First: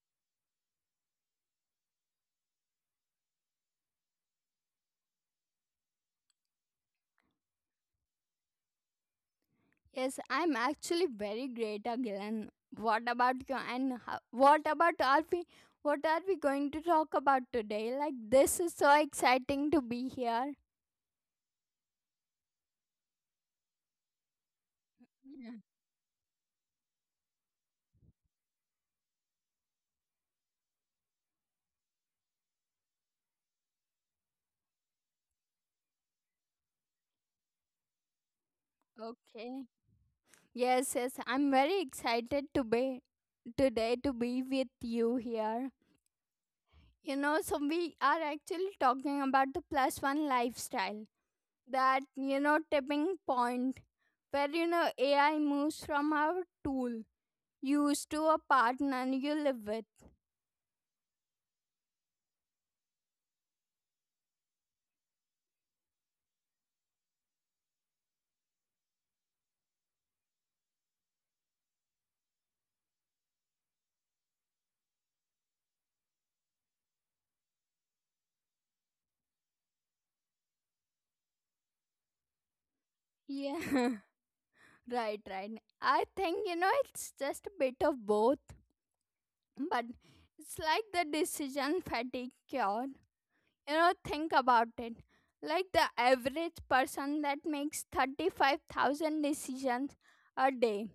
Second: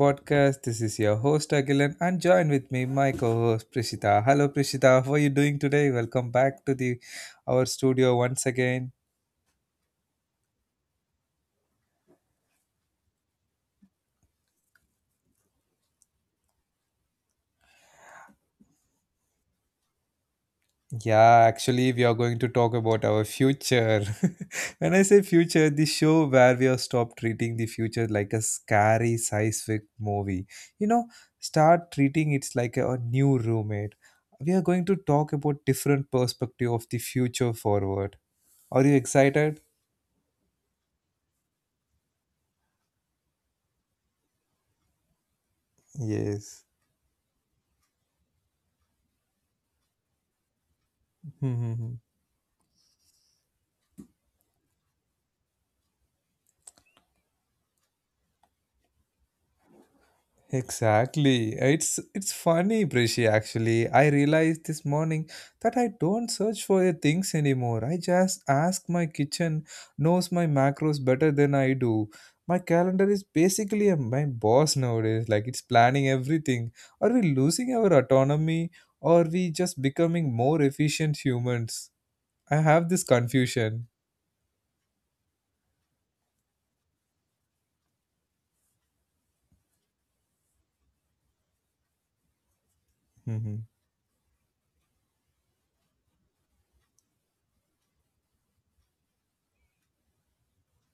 podcast. This is your host Agilan and join with me my co-host Prishita. Hello Prishita, how are you doing today? Welcome back to the our studio once again. Yes, I'm actually very great again. What about you? What about are we? What are we going to talk about today? Like this is so exciting to be here. Yeah, actually we are going to talk about our future. When I say Yeah. future, the show where we are stop treating the future like a scary sci-fi movie. You know, start treating it like a new roommate. We are going to talk about different perspective of the future forward. Are you Okay. excited? Yes, I'm very excited to be today to be with you here. Yes. You know, so we are actually talking about the plus one lifestyle. That, you know, tipping point where, you know, AI moves from our tool used to a partner you live with. Exactly. It's funny, Prishi, actually. I realized this morning that I don't search for the things anymore. I just ask my kitchen knows my macros better than I do. My calendar is basically a, my boss nowadays. Like it's planning everything. Are we losing our autonomy or are we just becoming more efficient humans? I have this confusion. Yeah, right. I think, you know, it's just a bit of both, but it's like the decision fatigue cure. Mhm. You know, think about it. Like the average person that makes 35,000 decisions a day.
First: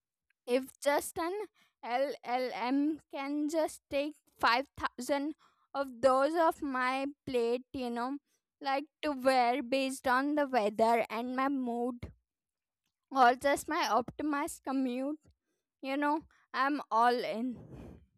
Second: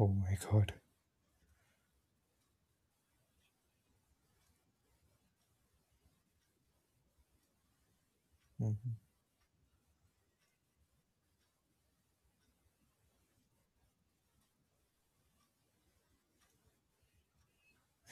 Oh my god. If just an LLM can just take 5,000 of those of my plate, you know, like to wear based on the weather and my mood or just my optimized commute, you know, I'm all in.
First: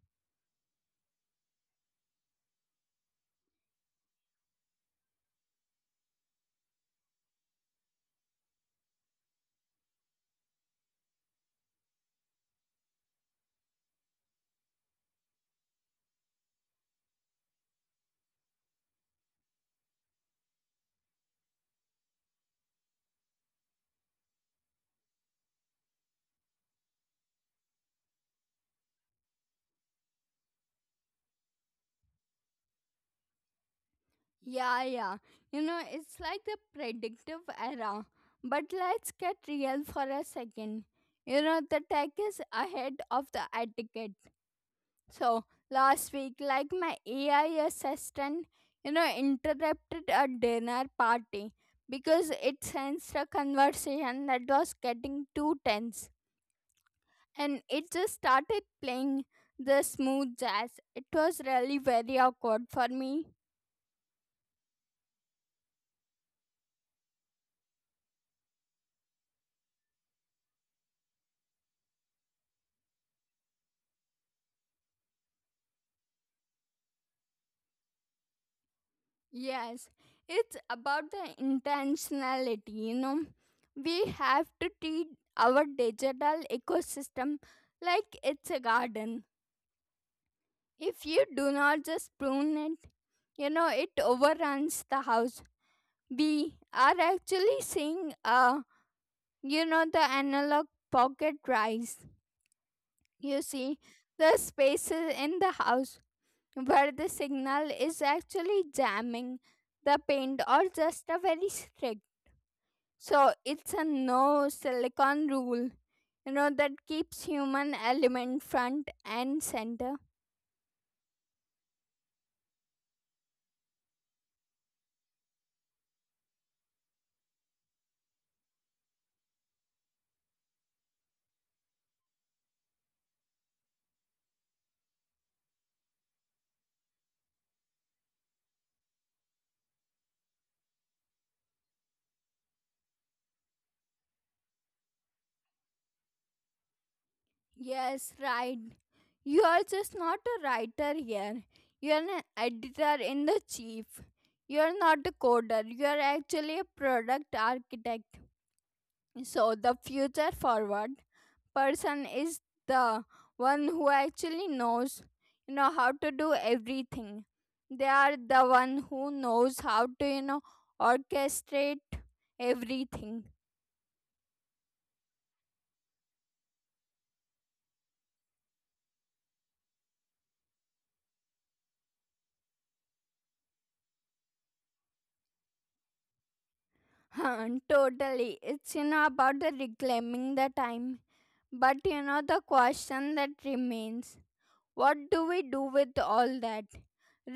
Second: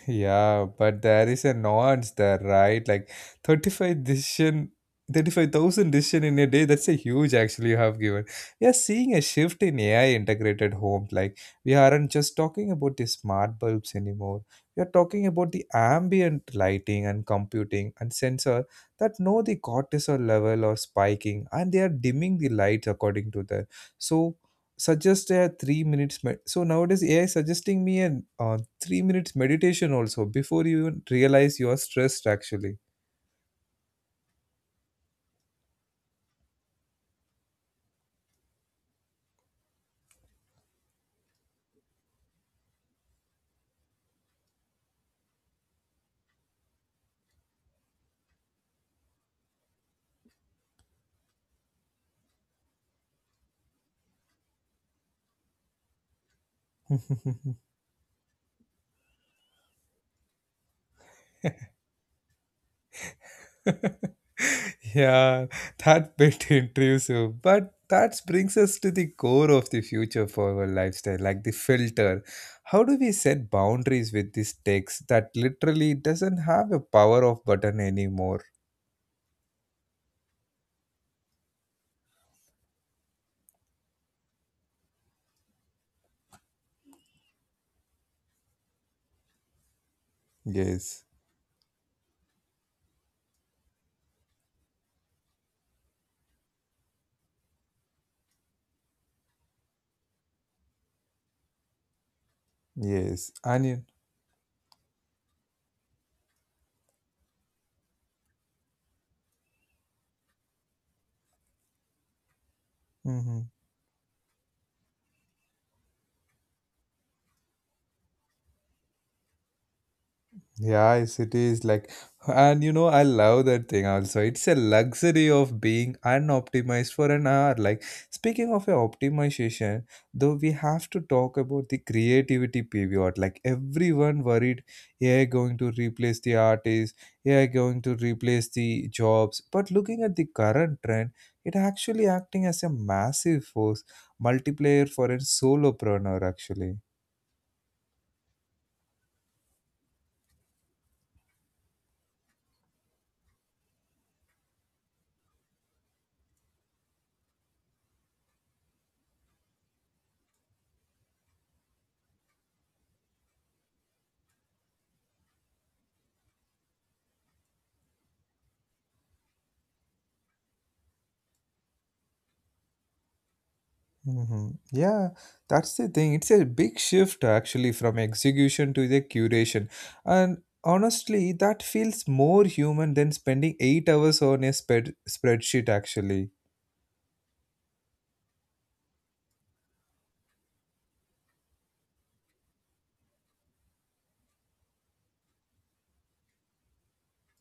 Yeah, but there is a nuance there, right? Like 35 decision, 35,000 decision in a day, that's a huge actually you have given. We are seeing a shift in AI integrated homes. Like we aren't just talking about the smart bulbs anymore. We are talking about the ambient lighting and computing and sensor that know the cortisol level or spiking and they are dimming the lights according to that. So suggest a three minutes med- so nowadays ai suggesting me a uh, 3 minutes meditation also before you even realize you are stressed actually. Yeah. You know, it's like the predictive era. But let's get real for a second. You know, the tech is ahead of the etiquette. So last week, like my AI assistant, you know, interrupted a dinner party because it sensed a conversation that was getting too tense. And it just started playing the smooth jazz. It was really very awkward for me. Yeah, that bit intrusive, but that brings us to the core of the future for our lifestyle, like the filter. How do we set boundaries with this text that literally doesn't have a power off button anymore? Yes, it's about the intentionality, you know. We have to treat our digital ecosystem like it's a garden. Yes, If you do not just prune it, you know, it overruns the house. We are actually seeing, you know, the analog pocket rise. yes, You onion. see, the spaces in the house where the signal is actually jamming the paint, or just a very strict, so Mm-hmm. it's a no silicon rule, you know, that keeps human element front and center. Yeah, yes, it is like, and you know, I love that thing also. It's a luxury of being unoptimized for an hour. Like, speaking of a optimization, though, we have to talk about the creativity pivot. Like, everyone worried AI going to replace the artists, AI going to replace the jobs. But looking at the current trend, it actually acting as a massive force multiplier for a solopreneur, actually. Yes, right. You are just not a writer here. You are an editor in the chief. You are not a coder. You are actually a product architect. So the future forward person is the one who actually knows, you know, how to do everything. They are the one who knows how to, you know, orchestrate everything. Hmm. Yeah, that's the thing. It's a big shift actually from execution to the curation. And honestly, that feels more human than spending 8 hours on a spreadsheet actually. Huh, totally. It's, you know, about the reclaiming the time. But you know the question that remains: what do we do with all that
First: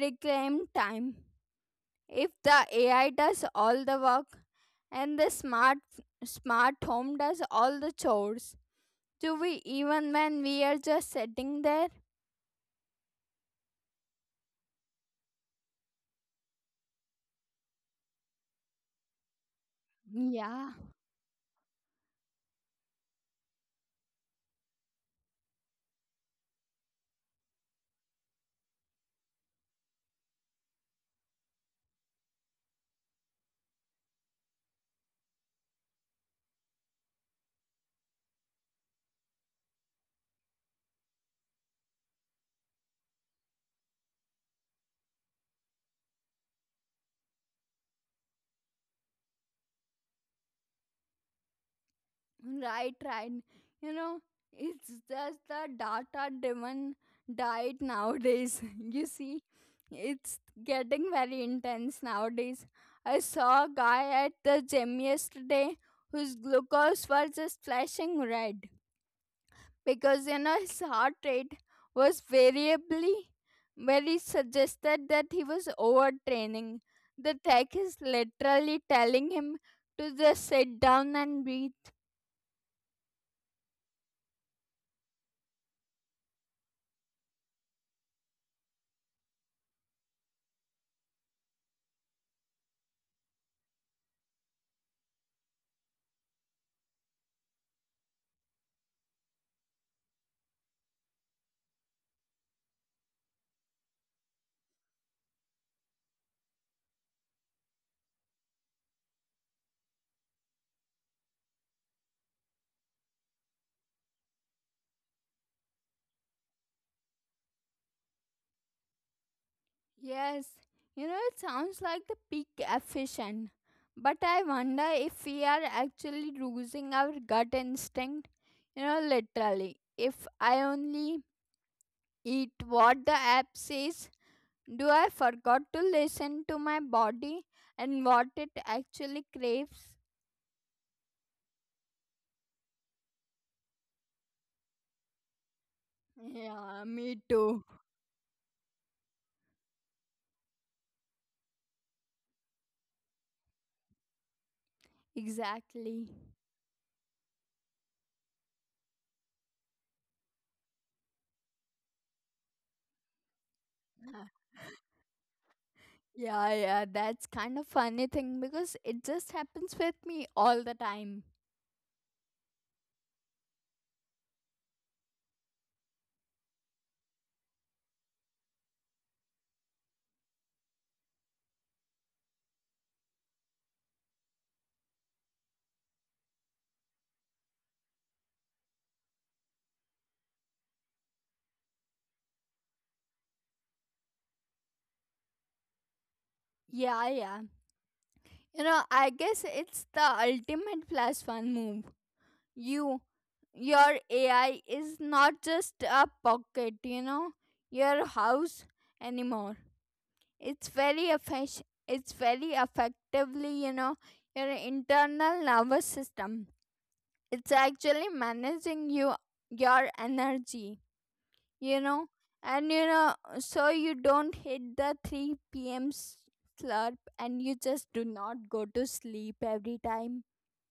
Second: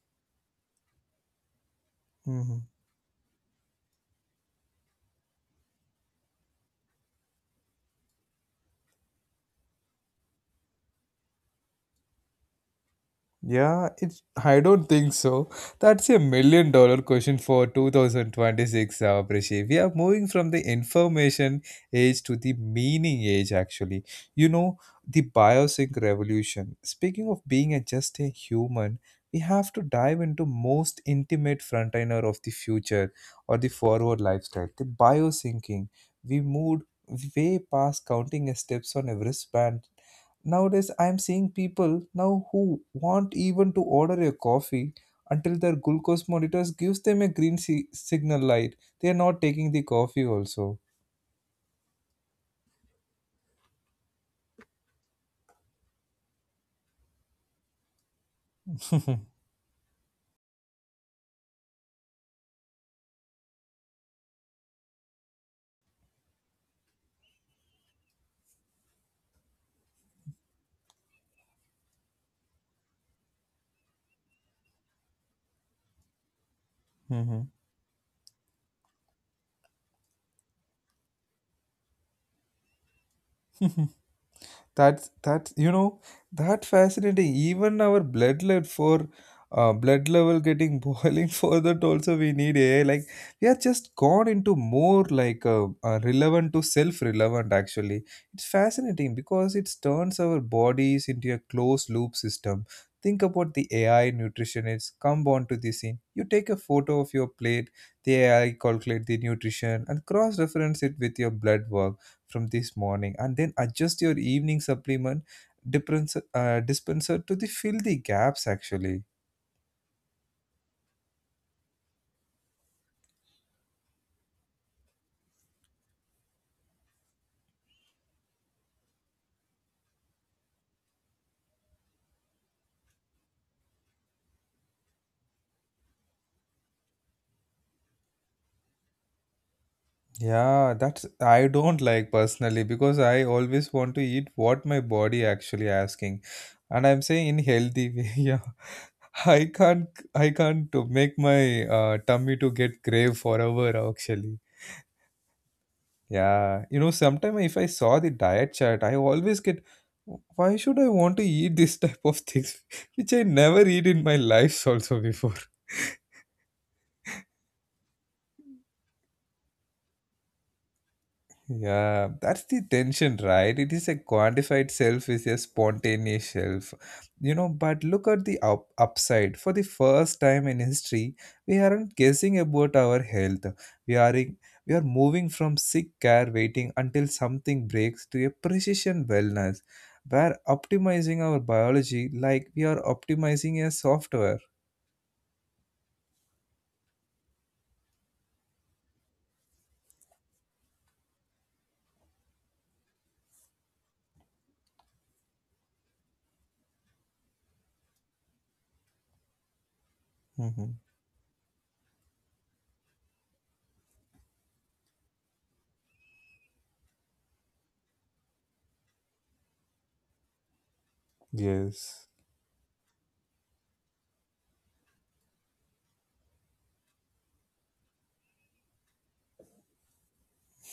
reclaimed time? If Mm-hmm. the AI does all the work and the smart home does all the chores, do we even when we are just sitting there? Yeah, it's. I don't think so. That's a million dollar question for 2026, Abhishek. We are moving from the Yeah. information age to the meaning age, actually. You know, the biosync revolution. Speaking of being a, just a human, we have to dive into most intimate frontliner of the future or the forward lifestyle, the biosyncing. We moved way past counting steps on a wristband. Nowadays, I'm seeing people now who want even to order a coffee until their glucose monitors gives them a signal light. They are not taking the coffee also. Right, right. You know, it's just the data driven diet nowadays. You see, it's getting very intense nowadays. I saw a guy at the gym yesterday whose glucose was just flashing red because, you know, his heart rate was variably very suggested that he was overtraining. The tech is literally telling him to just sit down and breathe. That's you know that fascinating. Even our blood level for blood level getting boiling for that also we need AI. Like we are just gone into more like relevant to self relevant actually. It's fascinating because it turns our bodies into a closed loop system. Think about the AI nutritionist come on to the scene. You take a photo of your plate, the AI calculate the nutrition and cross reference it with your blood work from this morning and then adjust your evening supplement dispenser. Dispenser to the fill the gaps actually. Yes, you know, it sounds like the peak efficient. But I wonder if we are actually losing our gut instinct. You know, literally, if I only eat what the app says, do I forgot to listen to my body and what it actually craves? Yeah, that's I don't like personally because I always want to eat what my body actually asking, Yeah, and I'm me saying in too. healthy way. Yeah, I can't to make my tummy to get grave forever actually. Exactly. Yeah, you know, sometimes if I saw the diet chart, I always get, why should I want to eat this type of things, which I never eat in my Yeah, life also before. yeah, that's kind of funny thing because it just happens with me all the time. Yeah, that's the tension, right? It is a quantified self is a spontaneous self. You know, but look at the up upside. For the first time in history, we aren't guessing about our health. We are in, we are moving from sick care waiting until something breaks to a precision wellness, where optimizing our biology like we are optimizing a software. Yeah. You know, I guess it's the ultimate plus one move. You, your AI is not just a pocket, you know, your house anymore. It's Mhm. very efficient. It's very effectively, you know, your internal nervous system. It's actually managing you, your energy, you know, Yes. and you know, so you don't hit the 3 p.m. slurp and you just do not go to sleep every time.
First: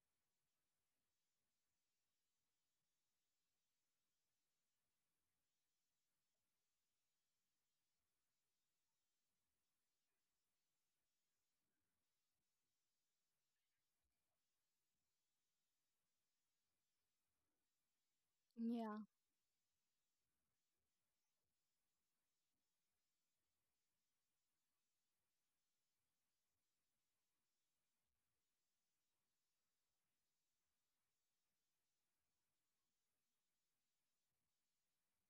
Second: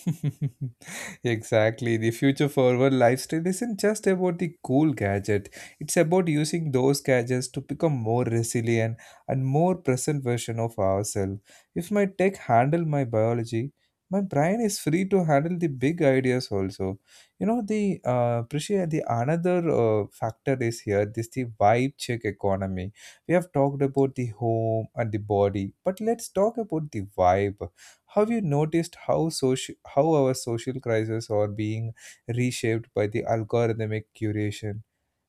Exactly. The future forward lifestyle isn't just about the cool gadget, it's about using those gadgets to become more resilient and more present version of ourselves. If my tech handle my biology, my brain is free to handle the big ideas also. You know the appreciate Yeah, the another factor is here this the vibe check economy. We have talked about the home and the body, but let's talk about the vibe. Have you noticed how how our social crises are being reshaped by the algorithmic curation?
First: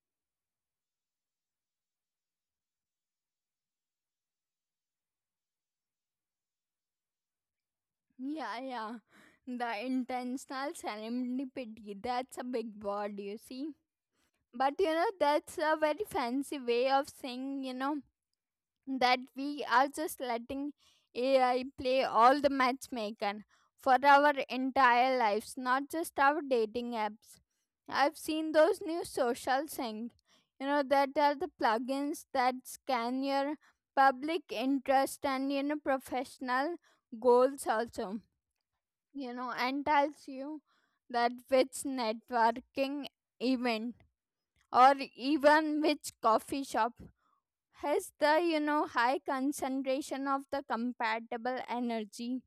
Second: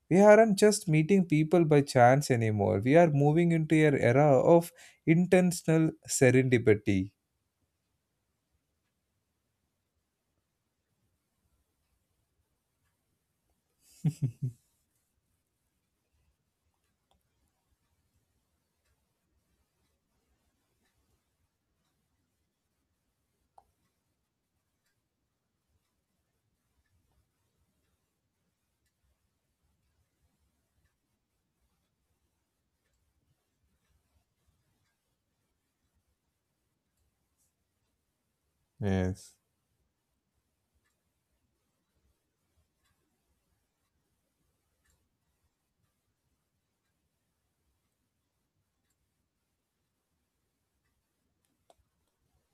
We aren't just meeting people by chance anymore. We are moving into an era of intentional serendipity. yeah. The intentional serendipity, that's a big word, you see. But you know, that's a very fancy way of saying, you know, that we are just letting AI play all the matchmaker for our entire lives, not just our dating apps. I've seen those new social thing, you know, that are the plugins that scan your public interest and, you know, professional goals also, Yes. you know, and tells you that which networking event or even which coffee shop has the, you know, high concentration of the compatible energy.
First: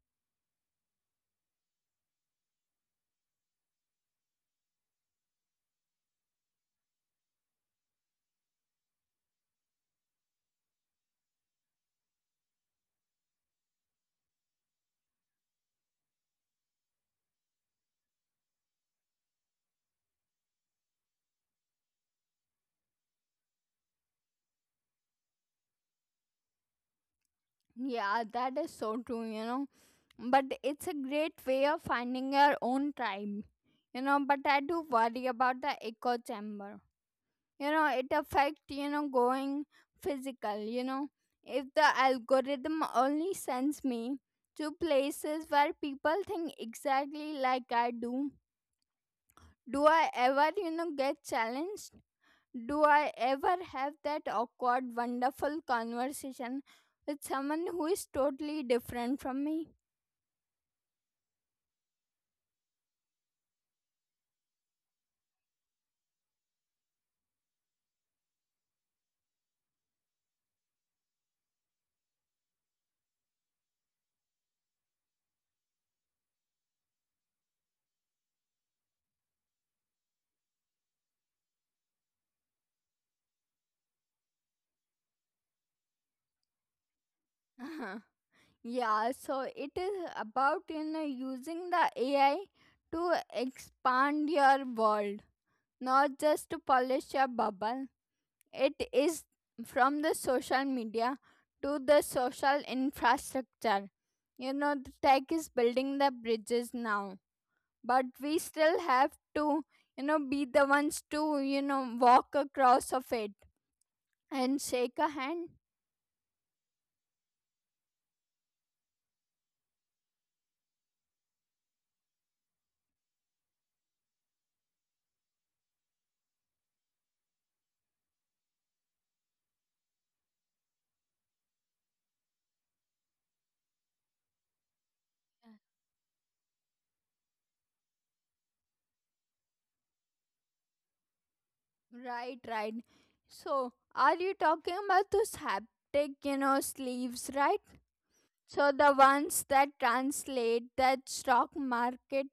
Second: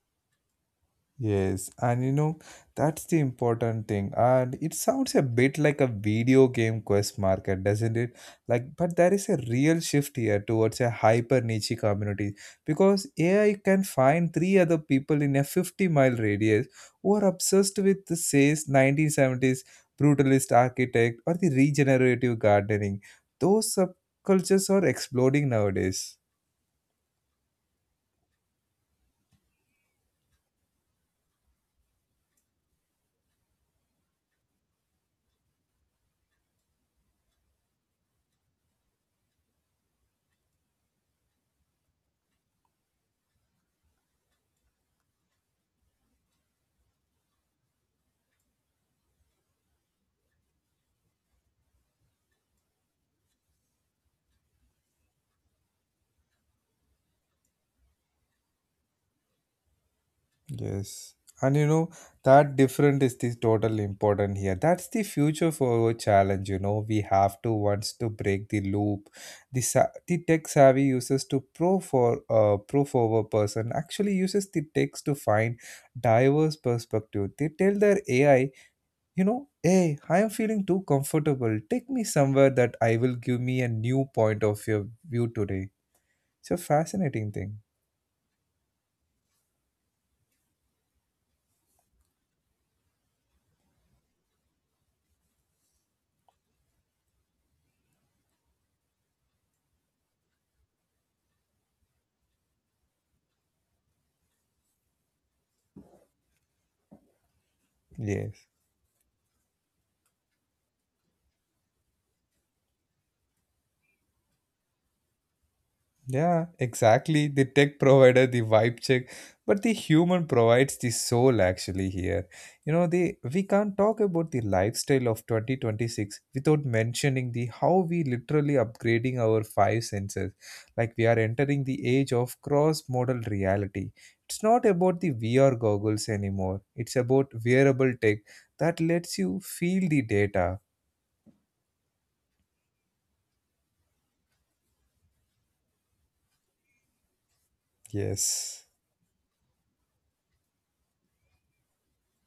Yes, and you know, that's the important thing. And it sounds a bit like a video game quest market, doesn't it? Like, but there is a real shift here towards a hyper niche community because AI can find three other people in a 50-mile radius who are obsessed with the says 1970s brutalist architect or the regenerative gardening. Those subcultures are exploding nowadays. Yeah, that is so true, you know, but it's a great way of finding your own tribe. You know, but I do worry about the echo chamber. You know, it affect, you know, going physical, you know. If the algorithm only sends me to places where people think exactly like I do, do I ever, you know, get challenged? Do I ever have that awkward wonderful conversation with someone who is totally different from me? Yes. And you know, that different is the total important here. That's the future for our challenge, you know. We have to once to break the loop. The tech savvy uses to pro forward person actually uses the text to find diverse perspective. They tell their AI, you know, hey, I am feeling too comfortable. Take me somewhere that I will give me a new point of your view today. It's a fascinating thing. Uh-huh. Yeah, so it is about, you know, using the AI to expand your world, not just to polish a bubble. It is from the social media to the social infrastructure. You know, the tech is building the bridges now, but we Yes. still have to, you know, be the ones to, you know, walk across of it and shake a hand. Yeah, exactly. The tech provider, the vibe check, but the human provides the soul actually here. You know, the we can't talk about the lifestyle of 2026 without mentioning the how we literally upgrading our five senses. Like we are entering the age of cross-modal reality. It's not about the VR goggles anymore. It's about wearable tech that lets you feel the data. Right, right. So, are you talking about those haptic, you know, sleeves, right? So Yes. the ones that translate that stock market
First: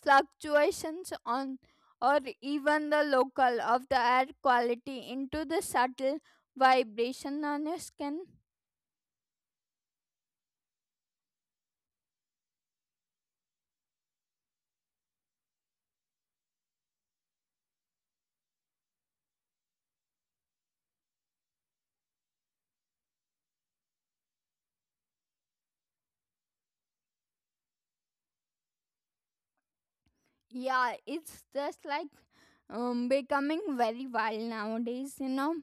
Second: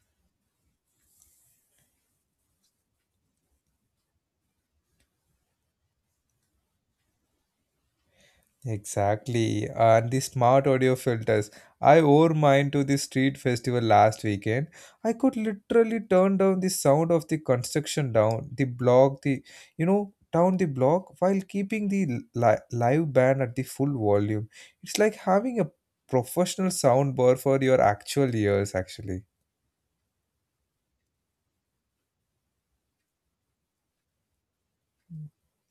fluctuations on or even the local of the air quality into the subtle vibration on your skin. Exactly. And the smart audio filters. I wore mine to the street festival last weekend. I could literally turn down the sound of the construction down the block, down the block while keeping the live band at the full volume. It's like having a professional sound bar for your actual ears, actually. Yeah, it's just like becoming very wild nowadays, you know.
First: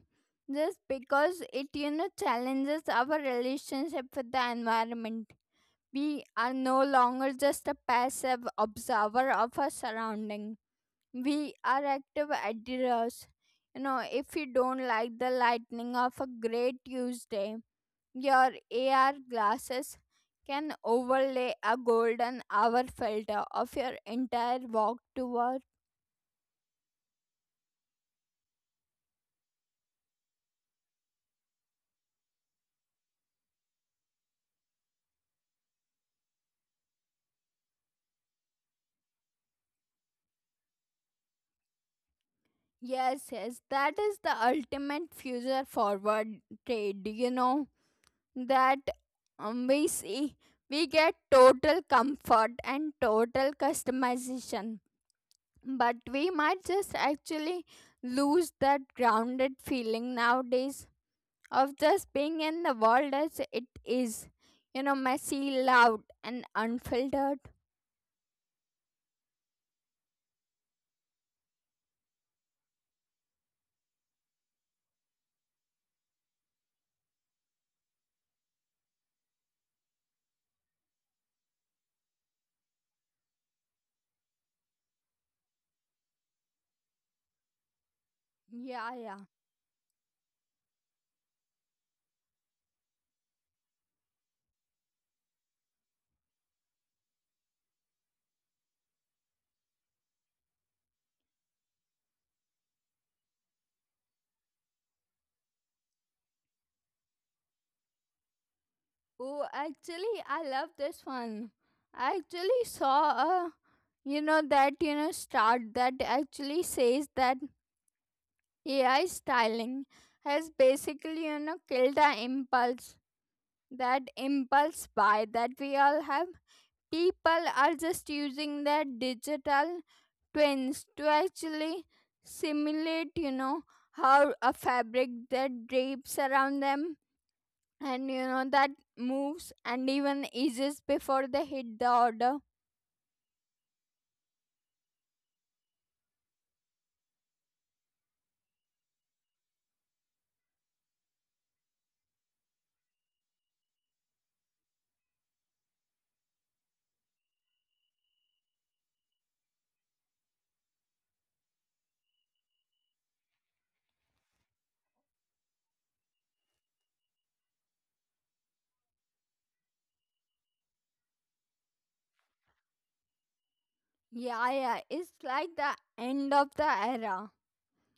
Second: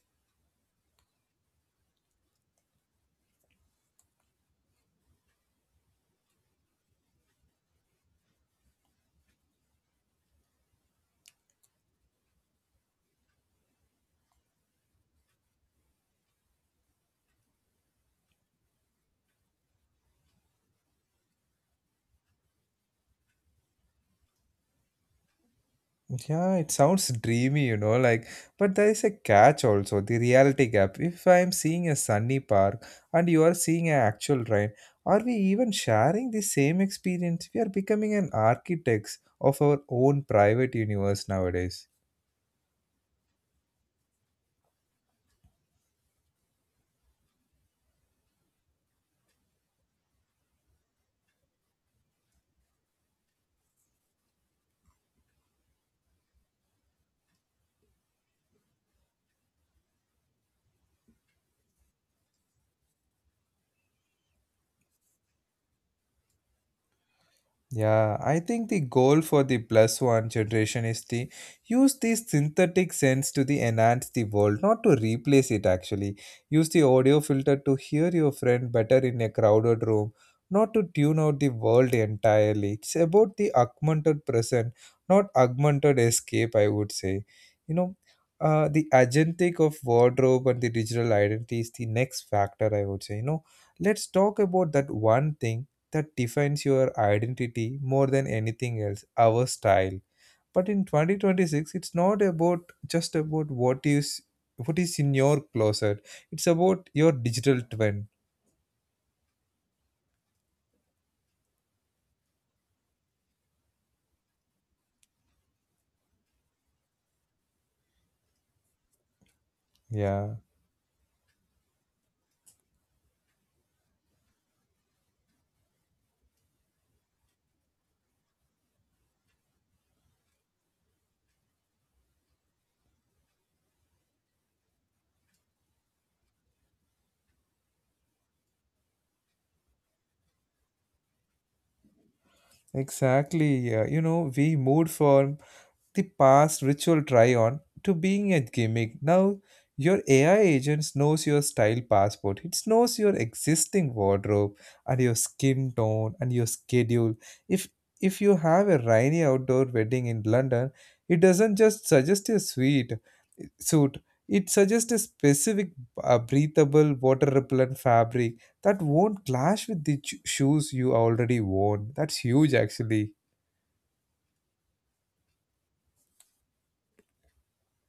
Just because it, you know, challenges our relationship with the environment. We are no longer just a passive observer of our surroundings. We are active adherers. You know, if you don't like the lightning of a great Tuesday, your AR glasses can overlay a golden hour filter of your entire walk to work. Yeah, it sounds dreamy, you know, like, but there is a catch also, the reality gap. If I am seeing a sunny park and you are seeing an actual rain, are we even sharing the same experience? We are becoming an architects of our own private universe nowadays. Yes, that is the ultimate future forward trade, you know, that we see. We get total comfort and total customization, but we might just actually lose that grounded feeling nowadays of just being in the world as it is, you know, messy, loud and unfiltered. Yeah, I think the goal for the plus one generation is to use the synthetic sense to the enhance the world, not to replace it actually. Use the audio filter to hear your friend better in a crowded room, not to tune out the world entirely. It's about the augmented present, not augmented escape, I would say. You know, yeah the yeah agentic of wardrobe and the digital identity is the next factor, I would say. You know, let's talk about that one thing that defines your identity more than anything else, our style. But in 2026, it's not about just about what is in your closet. It's about your digital twin. Oh, actually I love this one. I actually saw a, you know, that, you know, start that actually says that AI styling Yeah, has basically, you know, killed the impulse, that impulse buy that we all have. People are just using their digital twins to actually simulate, you know, how a fabric that drapes around them and, you know, that moves and even eases before they hit the order. exactly. Yeah. You know, we moved from the past ritual try on to being a gimmick. Now your AI agent knows your style passport. It knows your existing wardrobe and your skin tone and your schedule. If if you have a rainy outdoor wedding in London, it doesn't just suggest a suit. It suggests a specific breathable water repellent fabric that won't clash with the shoes you already worn. That's huge actually. Yeah, it's like the end of the era,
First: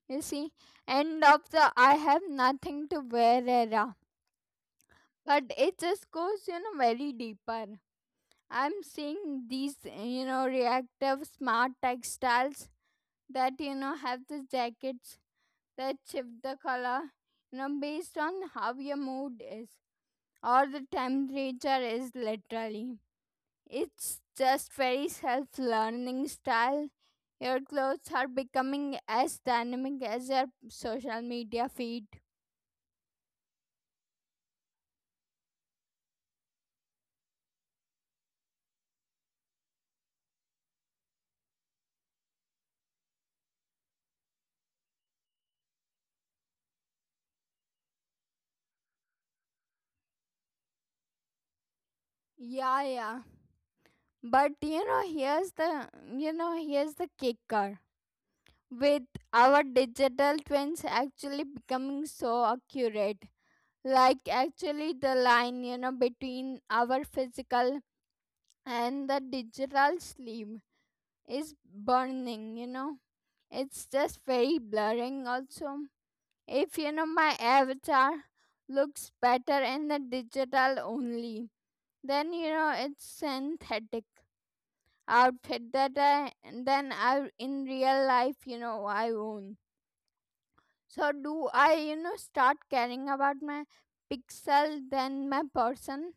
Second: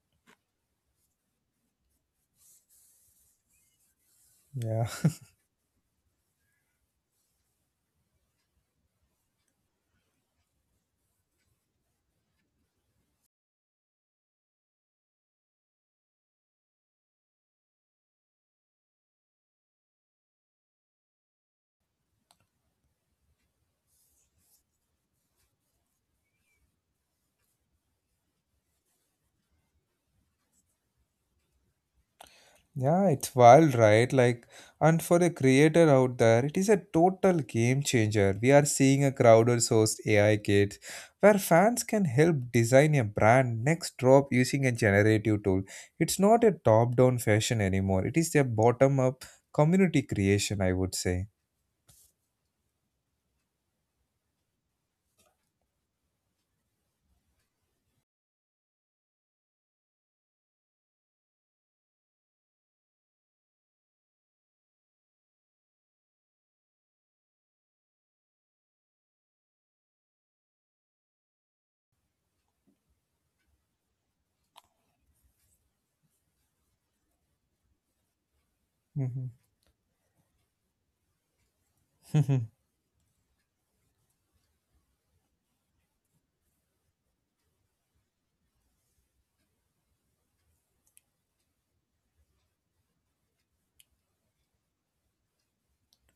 you see, end of the I have nothing to wear era. Yeah. But it just goes, you know, very deeper. I'm seeing these, you know, reactive smart textiles that, you know, have the jackets that shift the color, you know, based on how your mood is or the temperature is literally. It's just very self learning style. Your clothes are becoming as dynamic as your social media feed. Yeah, it's wild, right? Like, and for a creator out there, it is a total game changer. We are seeing a crowder sourced AI kit where fans can help design a brand next drop using a generative tool. It's not a top down fashion anymore, it is a bottom up community creation, I would say. Yeah, but you know here's the kicker. With our digital twins actually becoming so accurate, like, actually the line, you know, between our physical and the digital sleep is burning, you know. It's just very blurring also. If, you know, my avatar looks Mhm. better in the digital only, then, you know, it's synthetic outfit that I, then I in real life, you know, I own, so do I, you know, start caring about my pixel than my person?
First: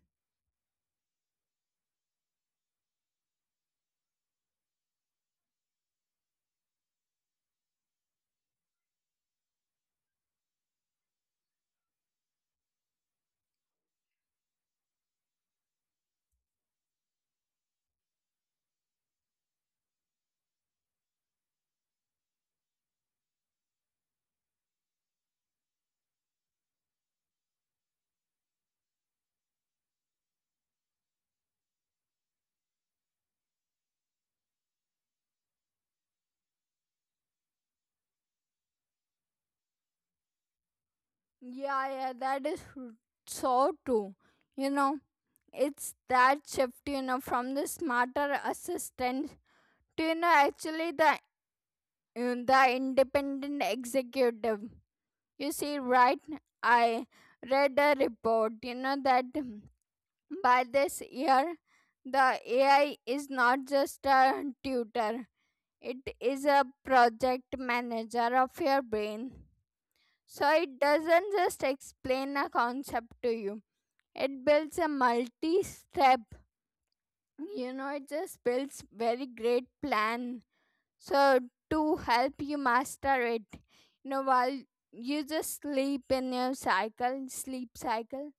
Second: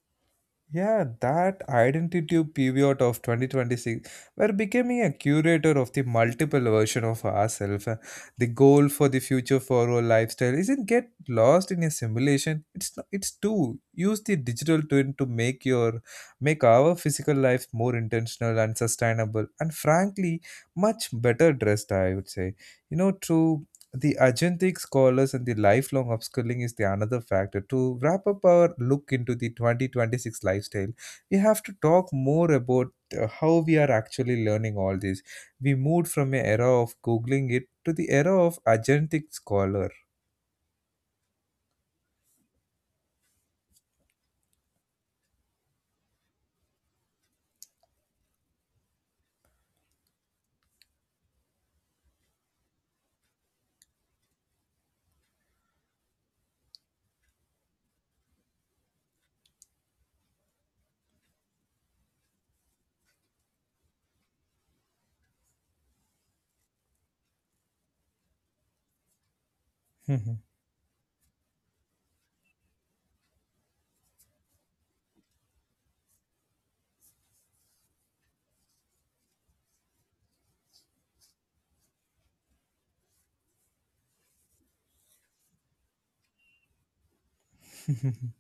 Yeah, that identity period of 2026, where becoming a curator of the multiple version of ourselves, the goal for the future for our lifestyle isn't get lost in a simulation. It's not, it's to use the digital twin to make our physical life more intentional and sustainable, and frankly, much better dressed. I would say, you know, through the agentic scholars and the lifelong upskilling is the another factor to wrap up our look into the 2026 lifestyle. We have to talk more about how we are actually learning all this. We moved from an era of googling it to the era of agentic scholar. Yeah, that is so true. You know, it's that shift, you know, from the smarter assistant to, you know, actually the, the independent executive. You see, right? I read a report, you know, that by this year, the AI is not just a tutor; it is a project manager of your brain. So it doesn't just explain a concept to you. It builds a multi step, you know, it just builds very great plan. So to help you master it, you know, while you just sleep in your cycle, sleep cycle.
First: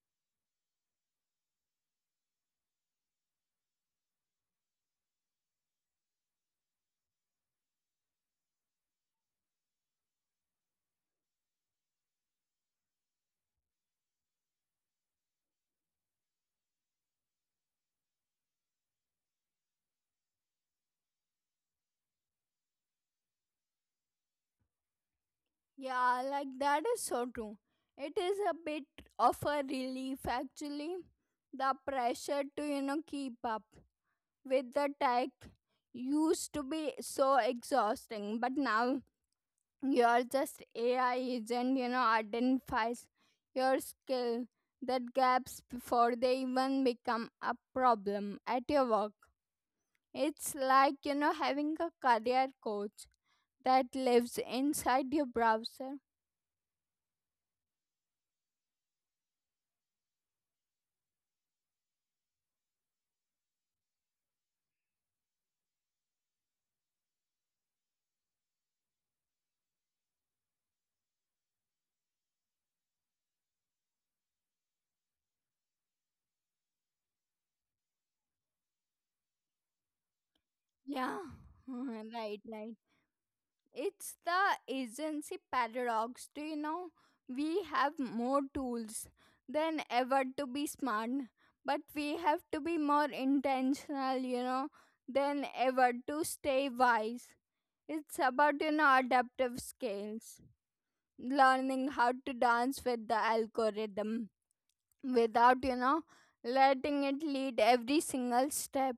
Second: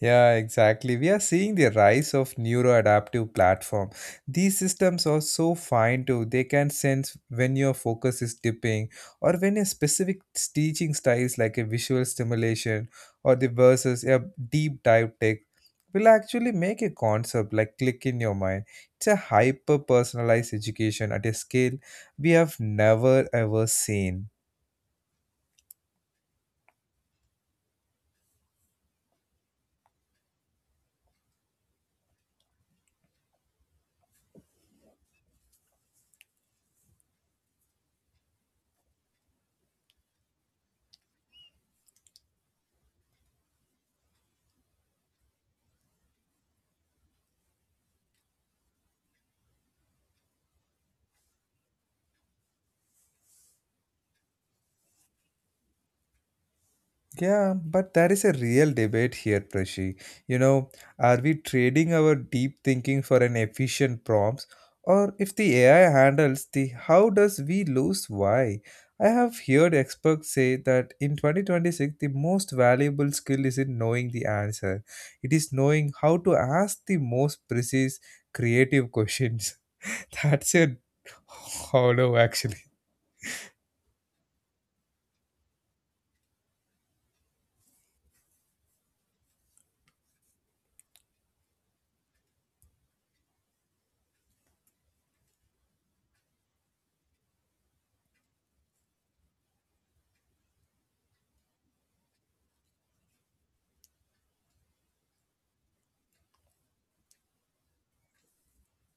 Yeah, exactly. We are seeing the rise of neuroadaptive platform. These systems are so fine too. They can sense when your focus is dipping or when a specific teaching styles like a visual stimulation or the versus a deep dive text will actually make a concept like click in your mind. It's a hyper personalized education at a scale we have never ever seen. Yeah, like that is so true. It is a bit of a relief actually. The pressure to, you know, keep up with the tech used to be so exhausting, but now you're just AI agent, you know, identifies your skill that gaps before they even become a problem at your work. It's like, you know, having a career coach that lives inside your browser. Yeah, but there is a real debate here, Prashi. You know, are we trading our deep thinking for an efficient prompts? Or if the AI handles the how does we lose why? I have heard experts say that in 2026, the most valuable skill isn't knowing the answer. It is knowing how to ask the most precise, creative questions. That's a Yeah, hollow, right, actually. right. It's the agency paradox. Do you know? We have more tools than ever to be smart, but we have to be more intentional, you know, than ever to stay wise. It's about, you know, adaptive skills, learning how to dance with the algorithm without, you know, letting it lead every single step.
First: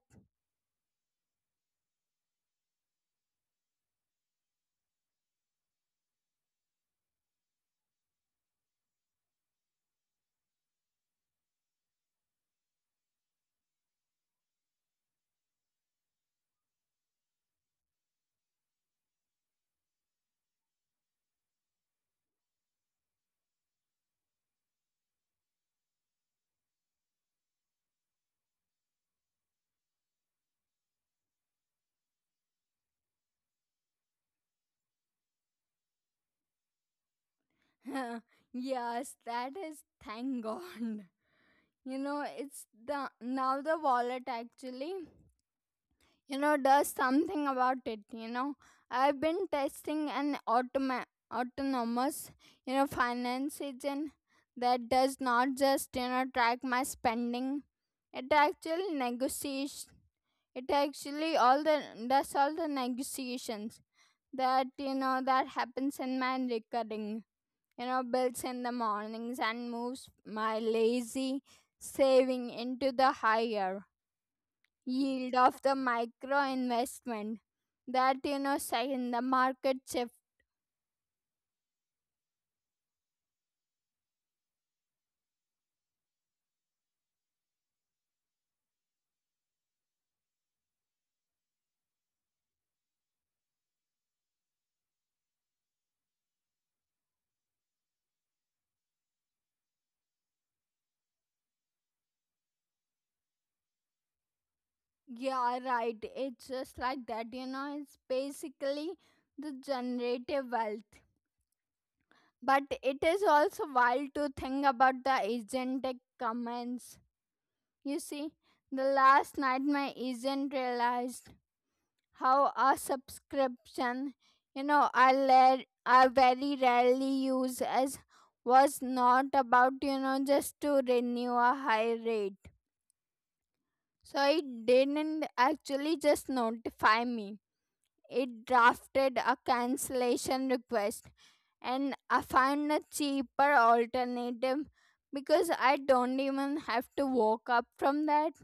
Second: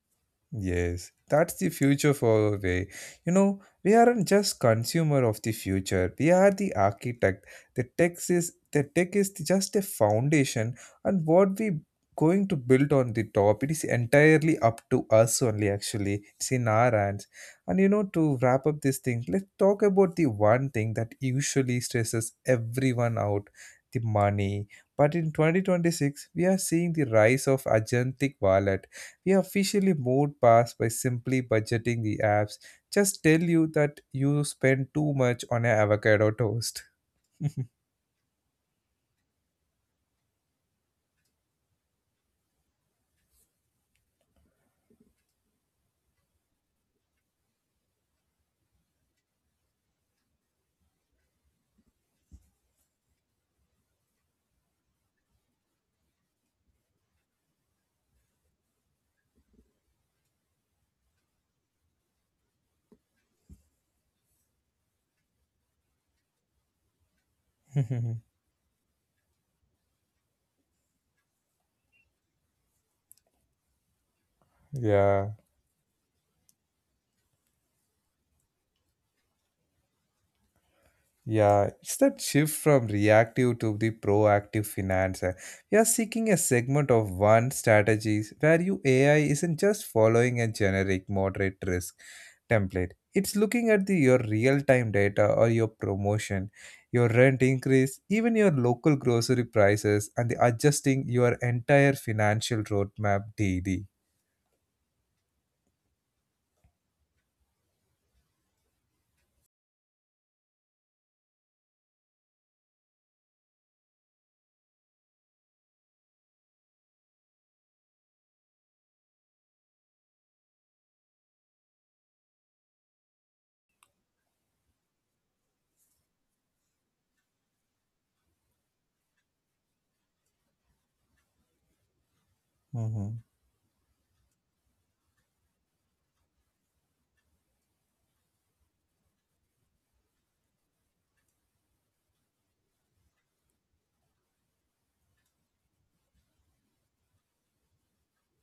Yes, that's the future far away. You know, we aren't just consumer of the future. We are the architect. The tech is just a foundation, and what we going to build on the top, it is entirely up to us only. Actually, it's in our hands. And you know, to wrap up this thing, let's talk about the one thing that usually stresses everyone out: the money. But in 2026, we are seeing the rise of agentic wallet. We officially moved past by simply budgeting the apps. Just tell you that you spend too much on an avocado toast. Yes, that is thank God. It's the now the wallet actually, does something about it. I've been testing an autonomous, finance agent that does not just track my spending. It actually negotiates, it actually all the does all the negotiations that that happens in my recording, builds in the mornings and moves my lazy saving into the higher yield of Yeah, the micro investment that say in the market shift. yeah. It's that shift from reactive to the proactive finance. Eh. We are seeking a segment of one strategies where you AI isn't just following a generic moderate risk template. It's looking at the, your real time data or your promotion, your rent increase, even your local grocery prices, and the adjusting your entire financial roadmap daily. Yeah, right, it's just like that, it's basically the generative wealth. But it is also wild to think about the agentic comments, you see. The last night my agent realized how a subscription, I very rarely use as, was not about just to renew a high rate. Mm-hmm. So it didn't actually just notify me. It drafted a cancellation request and I found a cheaper alternative because I don't even have to woke up from that.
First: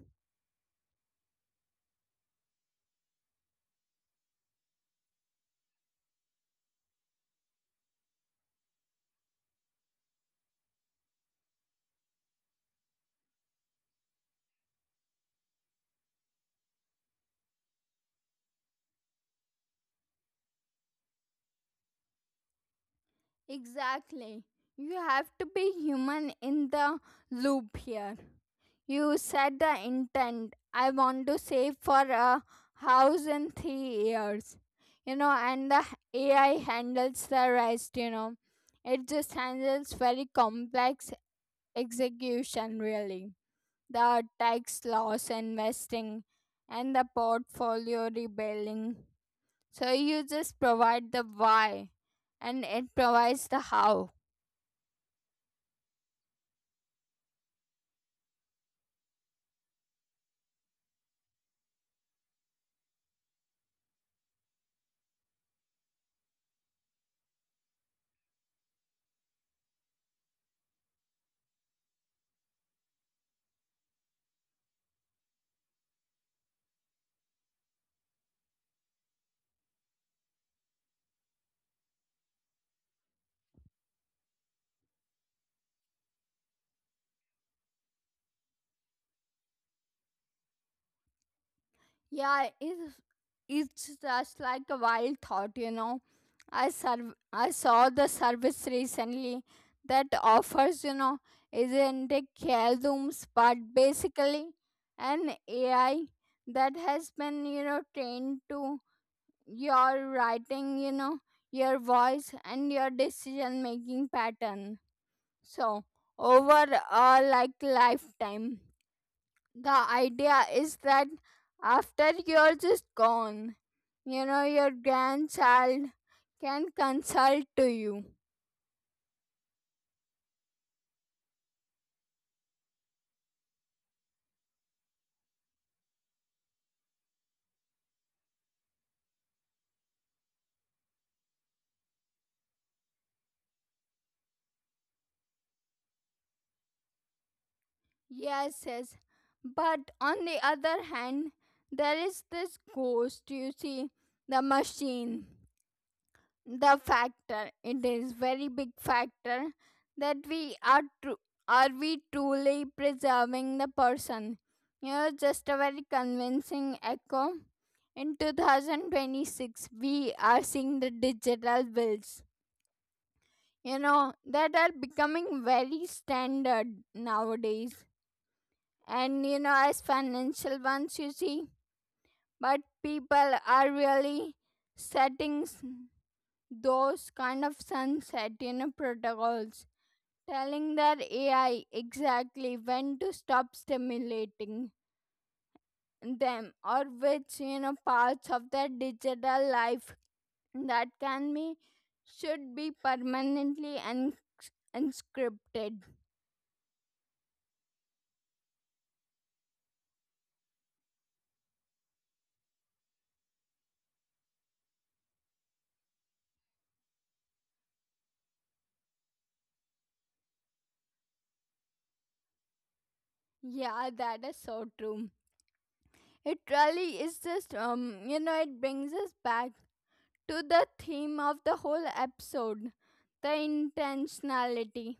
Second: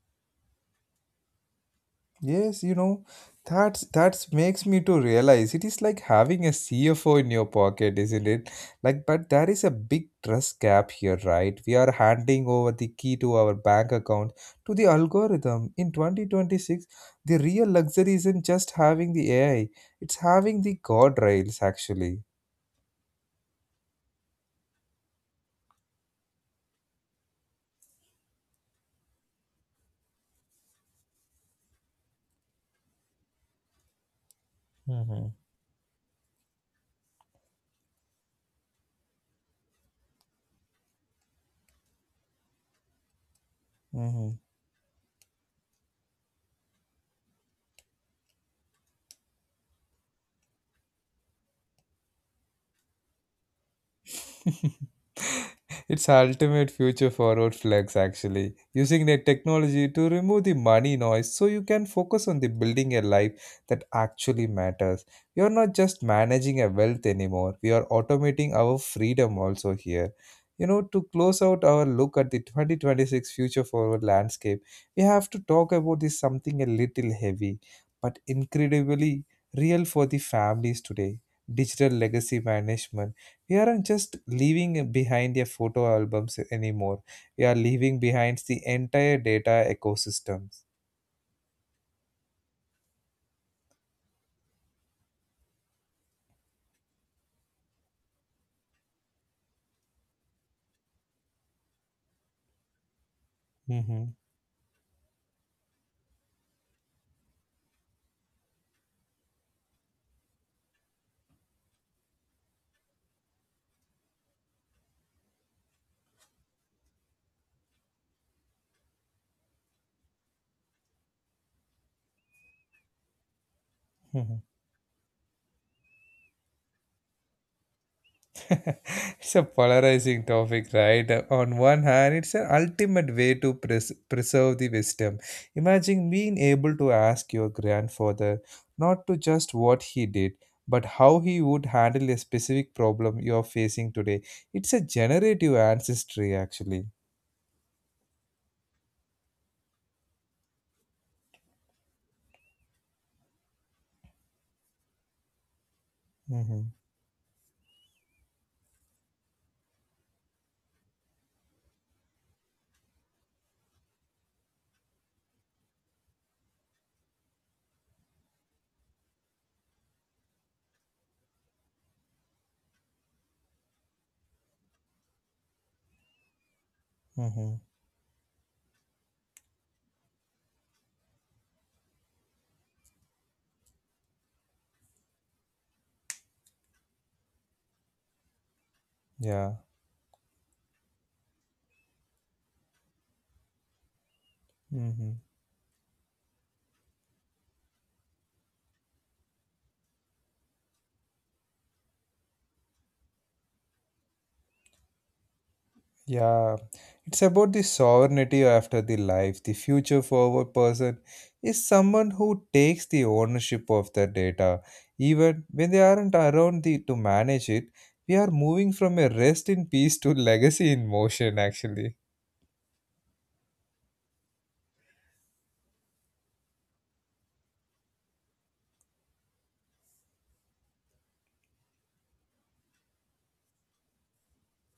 Yes, you know, that's makes me to realize it is like having a CFO in your pocket, isn't it? Like, but there is a big trust gap here, right? We are handing over the key to our bank account to the algorithm. In 2026, the real luxury isn't just having the AI, it's having the guardrails actually. Exactly. You have to be human in the loop here. You said the intent. I want to save for a house in 3 years. Mm-hmm. And the AI handles the rest. It just handles very complex execution, really. The tax loss investing and the portfolio rebuilding. So you just provide the why and it provides the how. It's ultimate future forward flex actually, using the technology to remove the money noise so you can focus on the building a life that actually matters. We are not just managing a wealth anymore, we are automating our freedom also here. You know, to close out our look at the 2026 future forward landscape, we have to talk about this something a little heavy, but incredibly real for the families today. Digital legacy management, we aren't just leaving behind a photo albums anymore, we are leaving behind the entire data ecosystems. Yeah, it's just like a wild thought, I saw the service recently that offers, isn't a care rooms, but Mhm, basically an AI that has been, trained to your writing, your voice and your decision making pattern. So over a like lifetime the idea is that after you're just gone, your mhm. grandchild can consult to you. It's a polarizing topic, right? On one hand, it's an ultimate way to preserve the wisdom. Imagine being able to ask your grandfather not to just what he did, but how he would handle a specific problem you're facing today. It's a generative ancestry actually. Yes, yes. But on the other hand, there is this ghost, you see, the machine. Mm-hmm, The factor, it is very big factor that we are true are we truly preserving the person, just a very convincing echo? In 2026 we are seeing the digital bills, that are becoming very standard mm-hmm, nowadays, and as financial ones, you see. But people are really setting s- those kind of sunset, yeah. protocols, telling their AI exactly when to stop stimulating Mm-hmm. them, or which, parts of their digital life that can be should be permanently and unscripted. Yeah, it's about the sovereignty after the life. The future forward person is someone who takes the ownership of the data. Even when they aren't around the, to manage it, we are moving from a rest in peace to legacy in motion, actually. Yeah, that is so true. It really is just it brings us back to the theme of the whole episode, the intentionality.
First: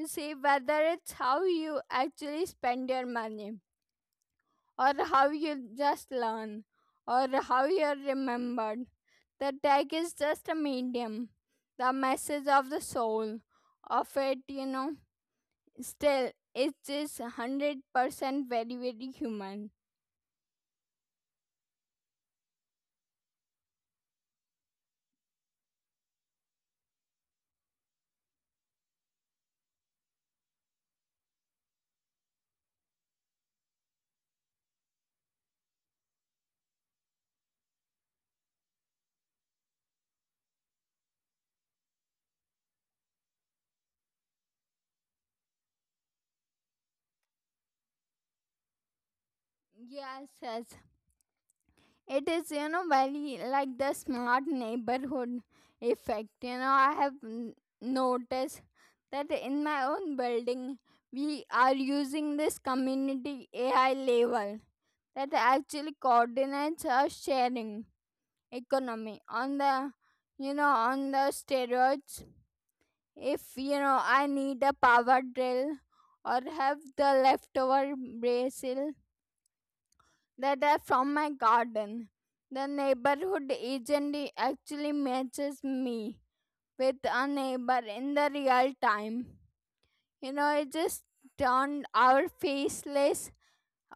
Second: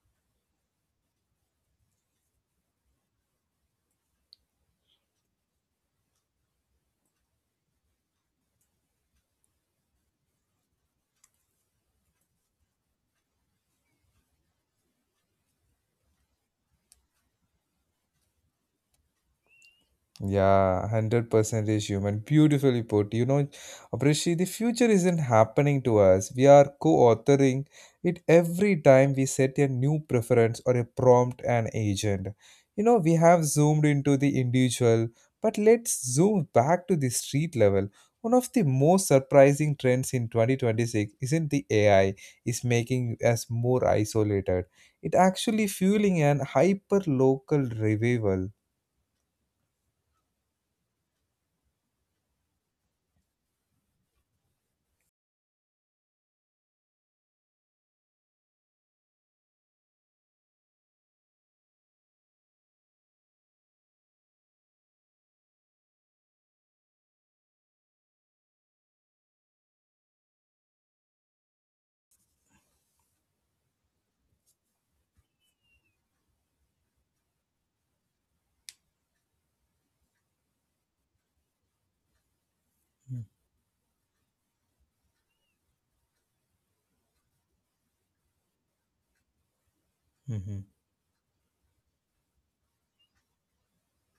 You see, whether it's how you actually spend your money, or how you just learn, or how you're remembered, the tag is just a medium. The message of the soul of it, still, it is 100% very, very human. Yeah, 100% is human. Beautifully put. You know, Abrishi, the future isn't happening to us. We are co authoring it every time we set a new preference or a prompt and agent. You know, we have zoomed into the individual, but let's zoom back to the street level. One of the most surprising trends in 2026 isn't the AI is making us more isolated. It actually fueling an hyper local revival. Yes, yes. It is, very like the smart neighborhood effect. You know, noticed that in my own building, we are using this community AI label that actually coordinates our sharing economy on the, on the steroids. If, I need a power drill or have the leftover basil that are from my garden, the neighborhood agent actually matches me with a neighbor in the real time. You Mhm. know, it just turned our faceless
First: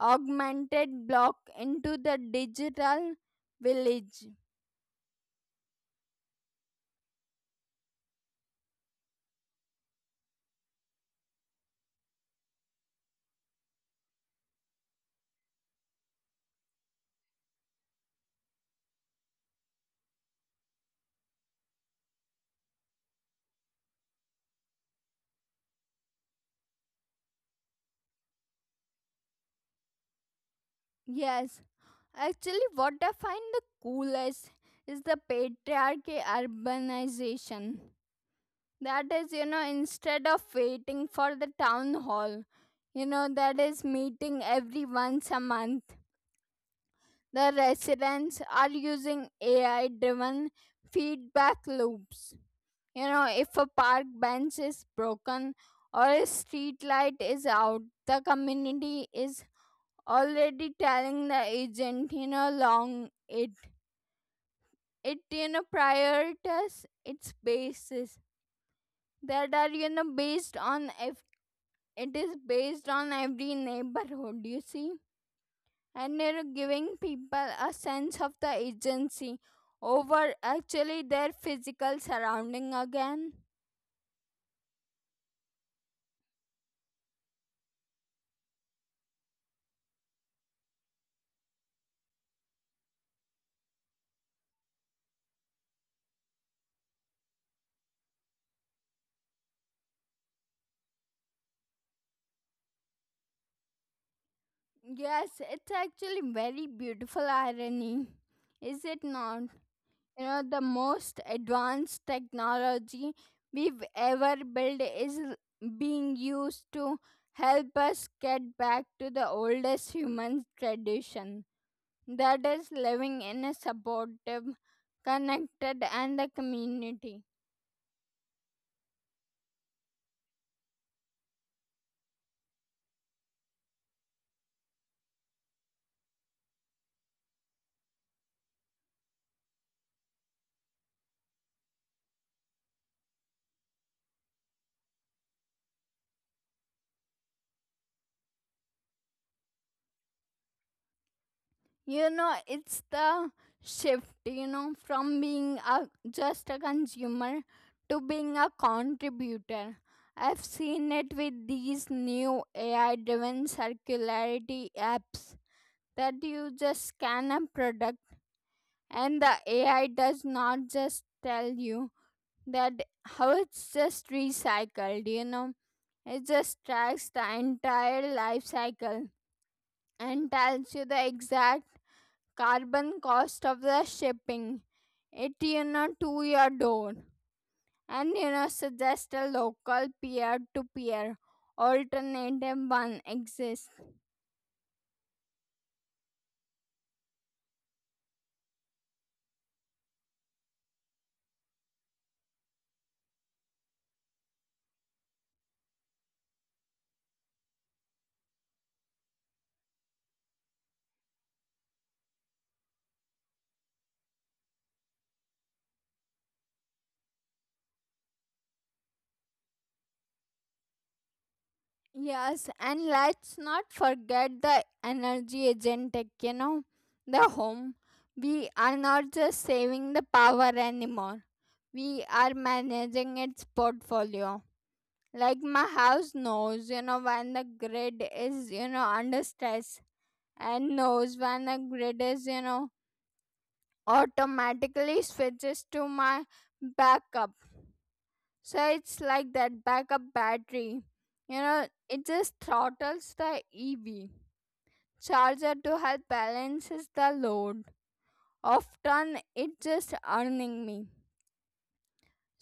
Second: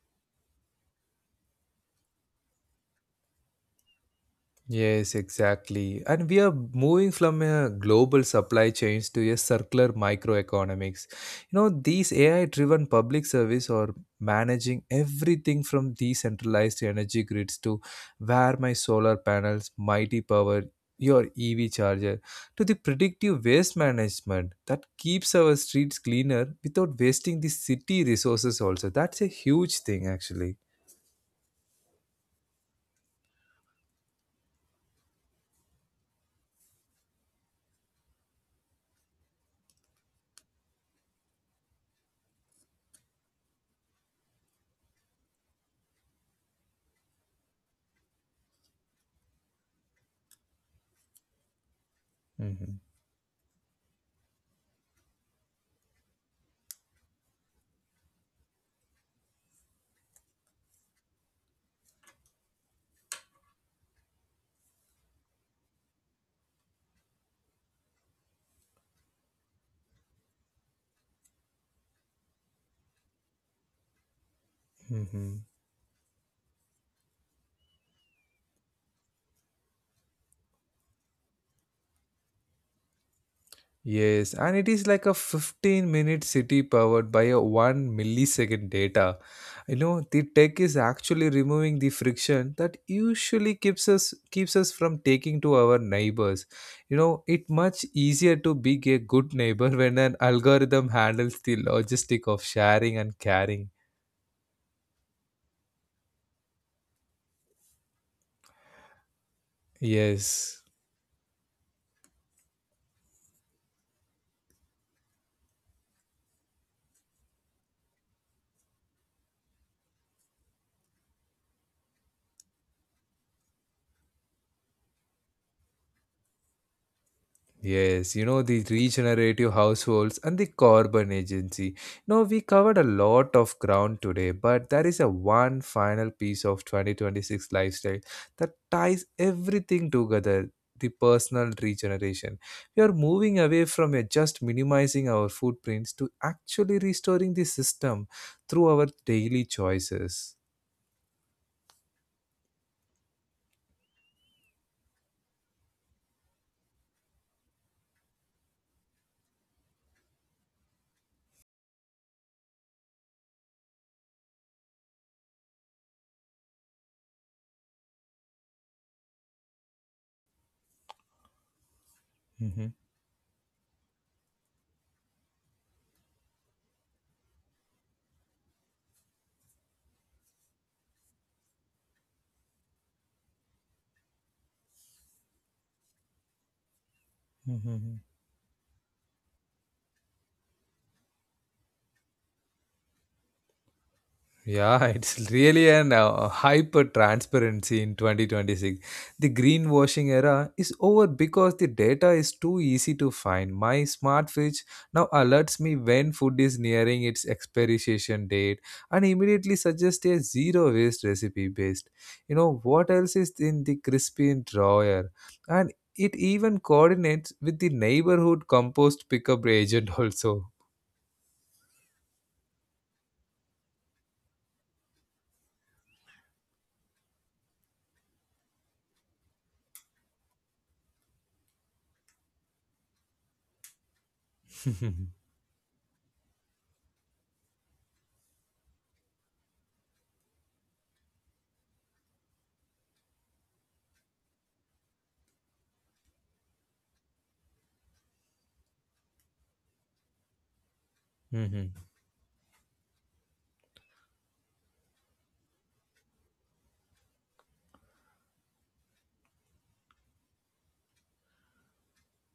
augmented block into the digital village. Yes, exactly. And we are moving from a global supply chains to a circular microeconomics. You know, these AI driven public service are managing everything from decentralized energy grids to where my solar panels, mighty power, your EV charger, to the predictive waste management that keeps our streets cleaner without wasting the city resources also. That's a huge thing actually. Yes, actually, what I find the coolest is the patriarchy urbanization. That is, instead of waiting for the town hall, that is meeting every once a month. The residents are using AI driven feedback loops. You Mm-hmm. know, if a park bench is broken or a street light is out, the community is already telling the agent, long it. It, prioritizes its basis that are, based on if it is based on every neighborhood, you see, Mm-hmm. and they're giving people a sense of the agency over actually their physical surrounding again. Yes, and it is like a 15-minute city powered by a 1 millisecond data. You know, the tech is actually removing the friction that usually keeps us from taking to our neighbors. You know, it much easier to be a good neighbor when an algorithm handles the logistic of sharing and caring. Yes, it's actually very beautiful irony, is it not? You know, the Yes. most advanced technology we've ever built is being used to help us get back to the oldest human tradition, that is living in a supportive, connected, and a community. Yes, you know, the regenerative households and the carbon agency. Now, we covered a lot of ground today, but there is a one final piece of 2026 lifestyle that ties everything together, the personal regeneration. We are moving away from a just minimizing our footprints to actually restoring the system through our daily choices. It's the shift, from being a just a consumer to being a contributor. I've seen it with these new AI driven circularity apps, that you just scan a product and the AI does not just tell you that Mhm, how it's just recycled, it just tracks the entire life cycle and tells you the exact carbon cost of the shipping. It, to your door, and mhm, mhm. Suggest a local peer to peer alternative one exists. Yeah, it's really an hyper transparency in 2026. The greenwashing era is over because the data is too easy to find. My smart fridge now alerts me when food is nearing its expiration date and immediately suggests a zero waste recipe based. You know what else is in the crispy drawer? And it even coordinates with the neighborhood compost pickup agent also. Yes, and let's not forget the energy agentic, the home. We are not just saving the power anymore. We are managing its portfolio. Like my house knows, when the grid is, under stress, and knows when a grid is automatically switches to my backup. So it's like that backup battery, Hmm. it just throttles the EV charger to help balances the load, often it just earning me.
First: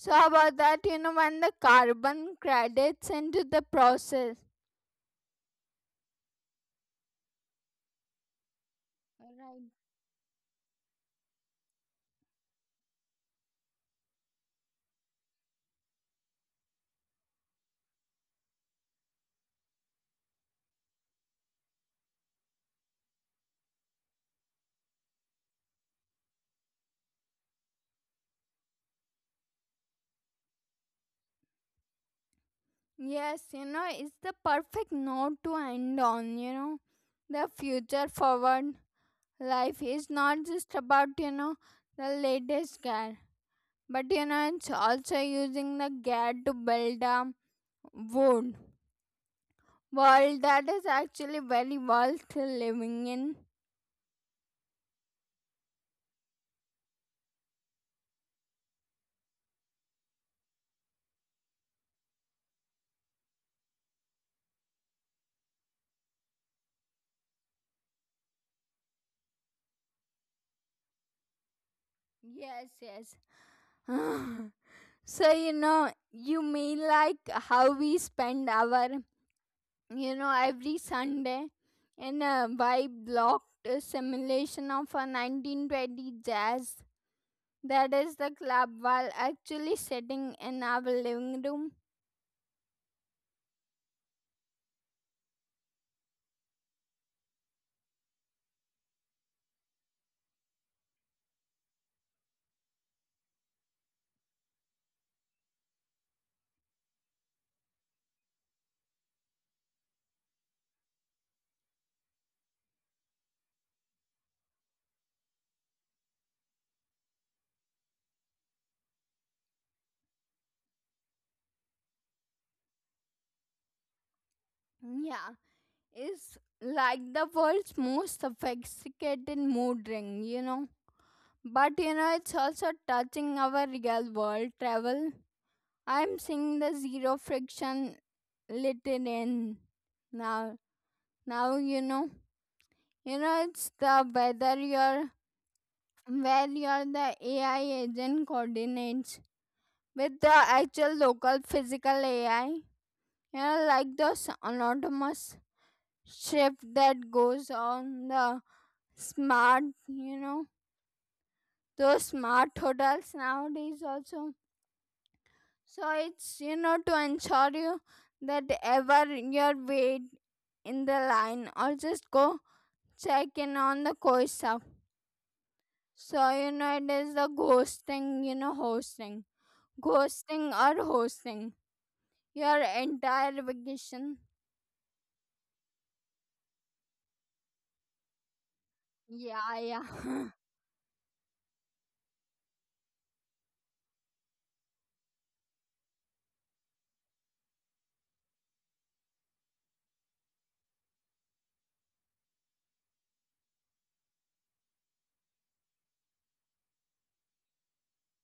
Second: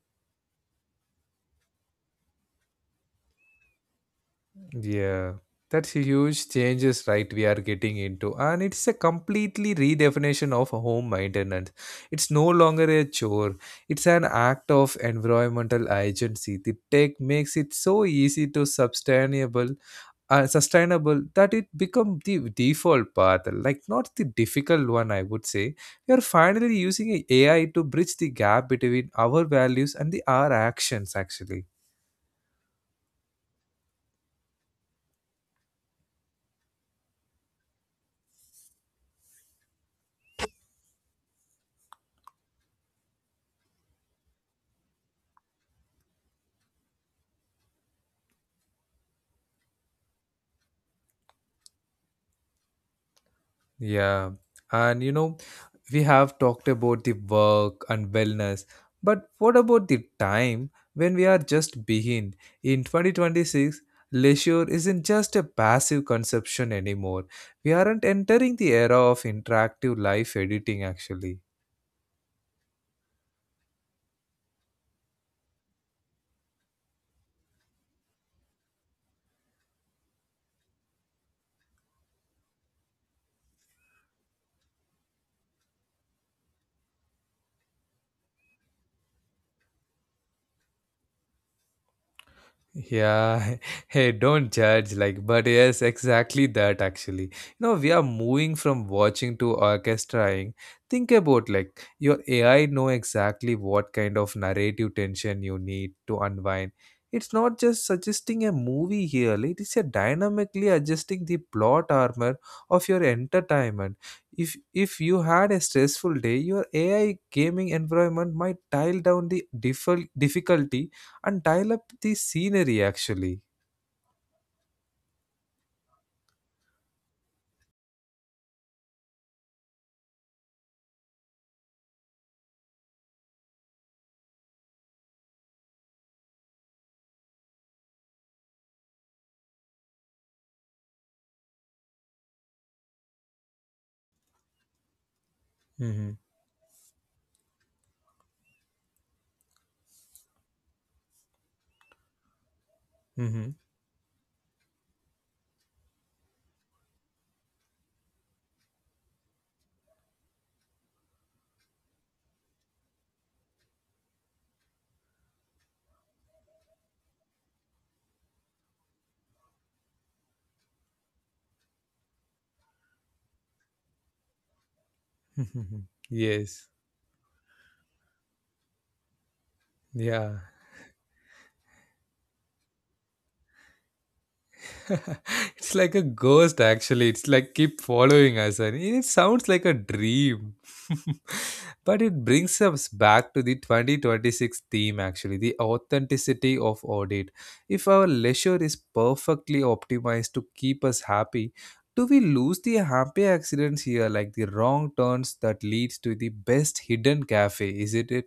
So how about that, when the carbon credits into the process. Yeah, that's a huge changes, right? We are getting into, and it's a Alright. completely redefinition of home maintenance. It's no longer a chore; it's an act of environmental agency. The tech makes it so easy to sustainable, sustainable that it become the default path, like not the difficult one. I would say we are finally using AI to bridge the gap between our values and the our actions, actually. Yes, it's the perfect note to end on. The future forward life is not just about, the latest gear, but it's also using the gear to build a world world that is actually very worth living in. Yeah, and you know we have talked about the work and wellness, but what about the time when we are just behind? In 2026, leisure isn't just a passive consumption anymore. We aren't entering the era of interactive life editing actually. Yes, yes. So, you mean like how we spend our, every sunday in a vibe blocked simulation of a 1920 jazz. That is the club while actually sitting in our living room. Yeah, hey, don't judge, like, but yes, exactly that actually. You know, we are moving from watching to orchestrating. Think about like your AI know exactly what kind of narrative tension you need to unwind. It's not just suggesting a movie here, it is a dynamically adjusting the plot armor of your entertainment. If you had a stressful day, your AI gaming environment might dial down the difficulty and dial up the scenery actually. Yeah, is like the world's most sophisticated mood ring, you know. But you know, it's also touching our real world travel. I'm seeing the zero friction littered in now. Now it's the whether you're Mm-hmm. where you're the AI agent coordinates with the actual local physical AI. Yeah, like those anonymous shift that goes on the smart, those smart hotels nowadays also. So it's, to ensure you that ever you're wait in the line or just go check in on the course stuff. Mm-hmm. So Yes. It is the ghosting, hosting, Yeah. ghosting or hosting your entire vacation. It's like a ghost actually. It's like keep following us and it sounds Yeah, like a yeah. dream. But it brings us back to the 2026 theme actually, the authenticity of audit. If our leisure is perfectly optimized to keep us happy, do we lose the happy accidents here like the wrong turns that leads to the best hidden cafe? Is it?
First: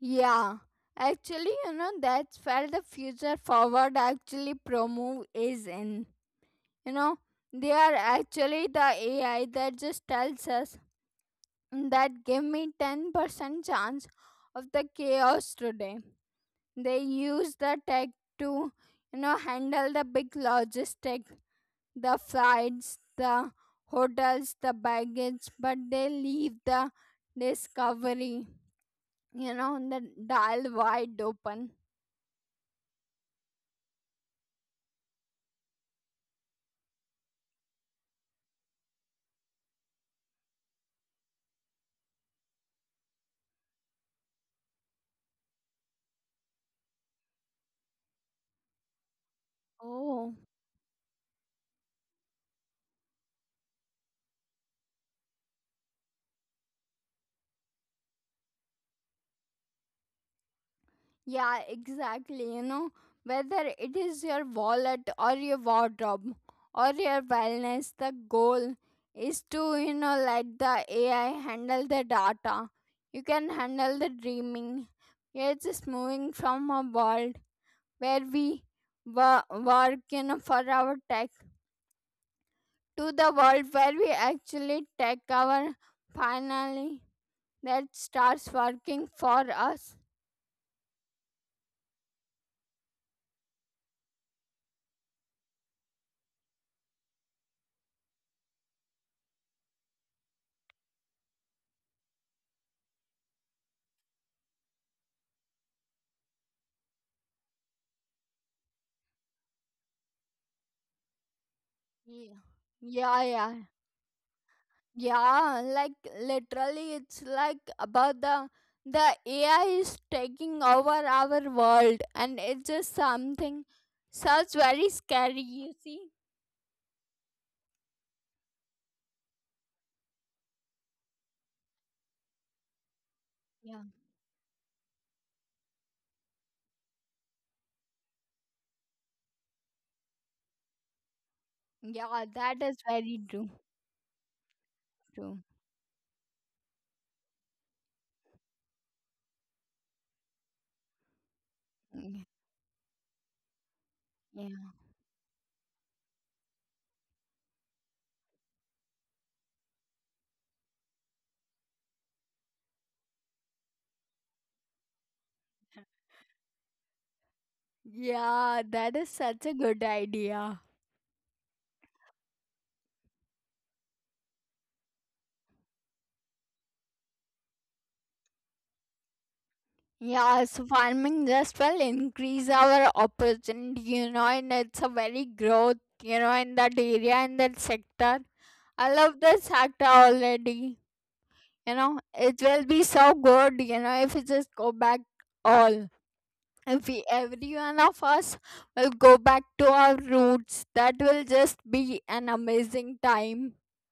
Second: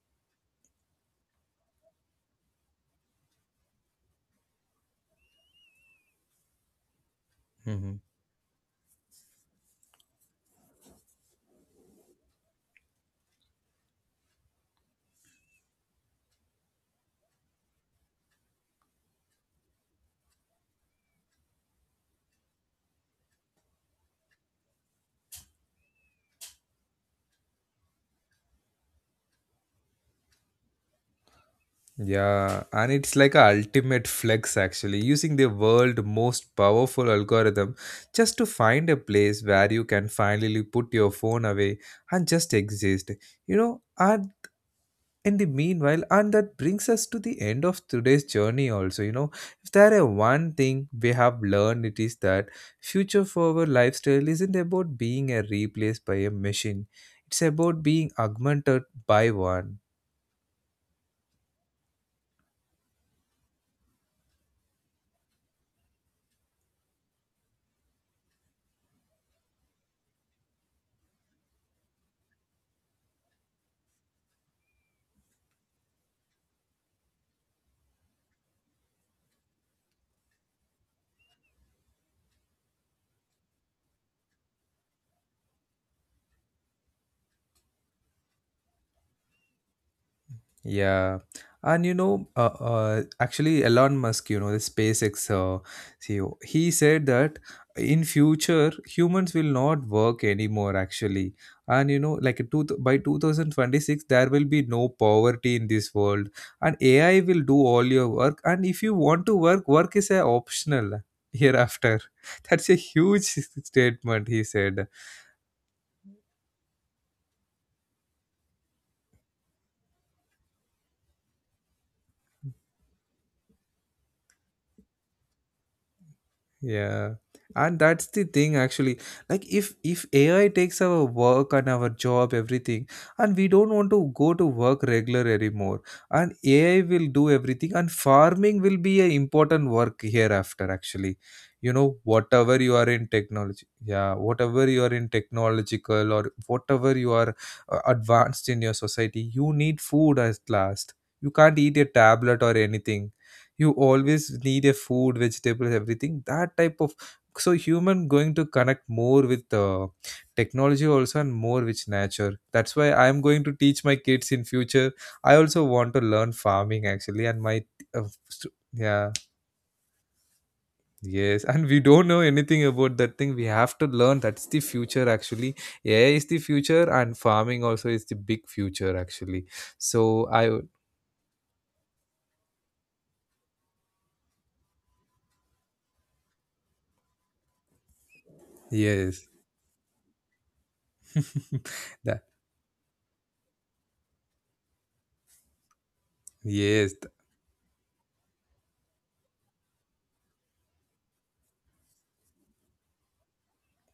Yeah, actually, that's where the future forward actually promove is in. You know, they are Hmm. actually the AI that just tells us that give me 10% chance of the chaos today. They use the tech to, handle the big logistic, the flights, the hotels, the baggage, but they leave the discovery, the dial wide open. Yeah, and it's like a ultimate flex actually, using the world most powerful algorithm just to find a place where you can finally put your phone away and just exist. You know, and in the meanwhile, and that brings us to the end of today's journey also, you know. If there are Oh, one thing we have learned, it is that future forward lifestyle isn't about being a replaced by a machine. It's about being augmented by one. yeah, exactly. You know, whether it is your wallet or your wardrobe or your wellness, the goal is to, let the AI handle the data. You can handle the dreaming. You're just moving from a world where work, for our tech, to the world where we actually take our finally that starts working for us. Yeah, and you know, actually, Elon Musk, you know, the SpaceX CEO, he said that in future humans will not work anymore. Actually, and you know, like a two by 2026, there will be no poverty in this world, and AI will do all your work. And if you want to work, work is a optional hereafter. Yeah. That's a huge Yeah, yeah. statement. He said. Yeah, like literally, it's like about the AI is taking over our world, and it's just something sounds very scary. You see? Yeah. And that's the thing actually. Like if AI takes our work and our job, everything, and we don't Yeah, want to go to work regular anymore. And AI will do everything and farming will be an important work hereafter actually. You know, yeah, whatever that you is are in very true. technology, yeah, whatever you are in True. technological or whatever you are advanced in your society, you need food at last. You can't eat a Mm. tablet or anything. You always need a Yeah, food vegetables everything that type of so human going to connect more with technology also and more with nature. That's why I'm going to teach my kids in future. I also want to learn farming actually, and my uh, yeah, that is yeah. such a good idea. Yes, and we don't know anything about that thing. We have to learn, that's the future actually. AI is the future and farming also is the big future actually. So I. Yeah, so farming just will increase our opportunity, and it's a very growth, in that area in that sector. I love Yes. that sector already. That. It will be so good, if we just go back all if Yes. we every one of us will go back to our roots, that will just be an amazing time.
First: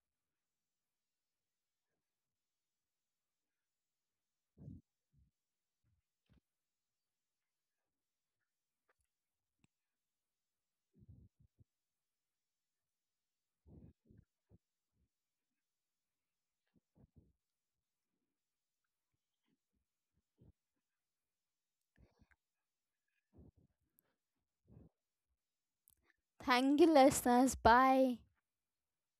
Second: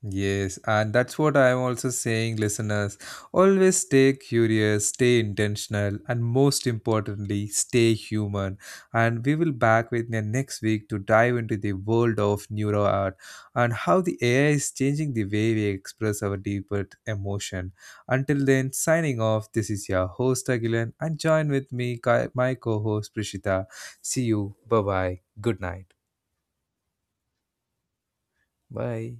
Yes, and that's what I'm also saying, listeners. Always stay curious, stay intentional, and most importantly, stay human. And we will back with you next week to dive into the world of neuro art and how the AI is changing the way we express our deeper emotion. Until then, signing off, this is your host Agilan, and join with me, my co host Prishita. See you. Bye bye. Good night. Thank you listeners, bye. Bye.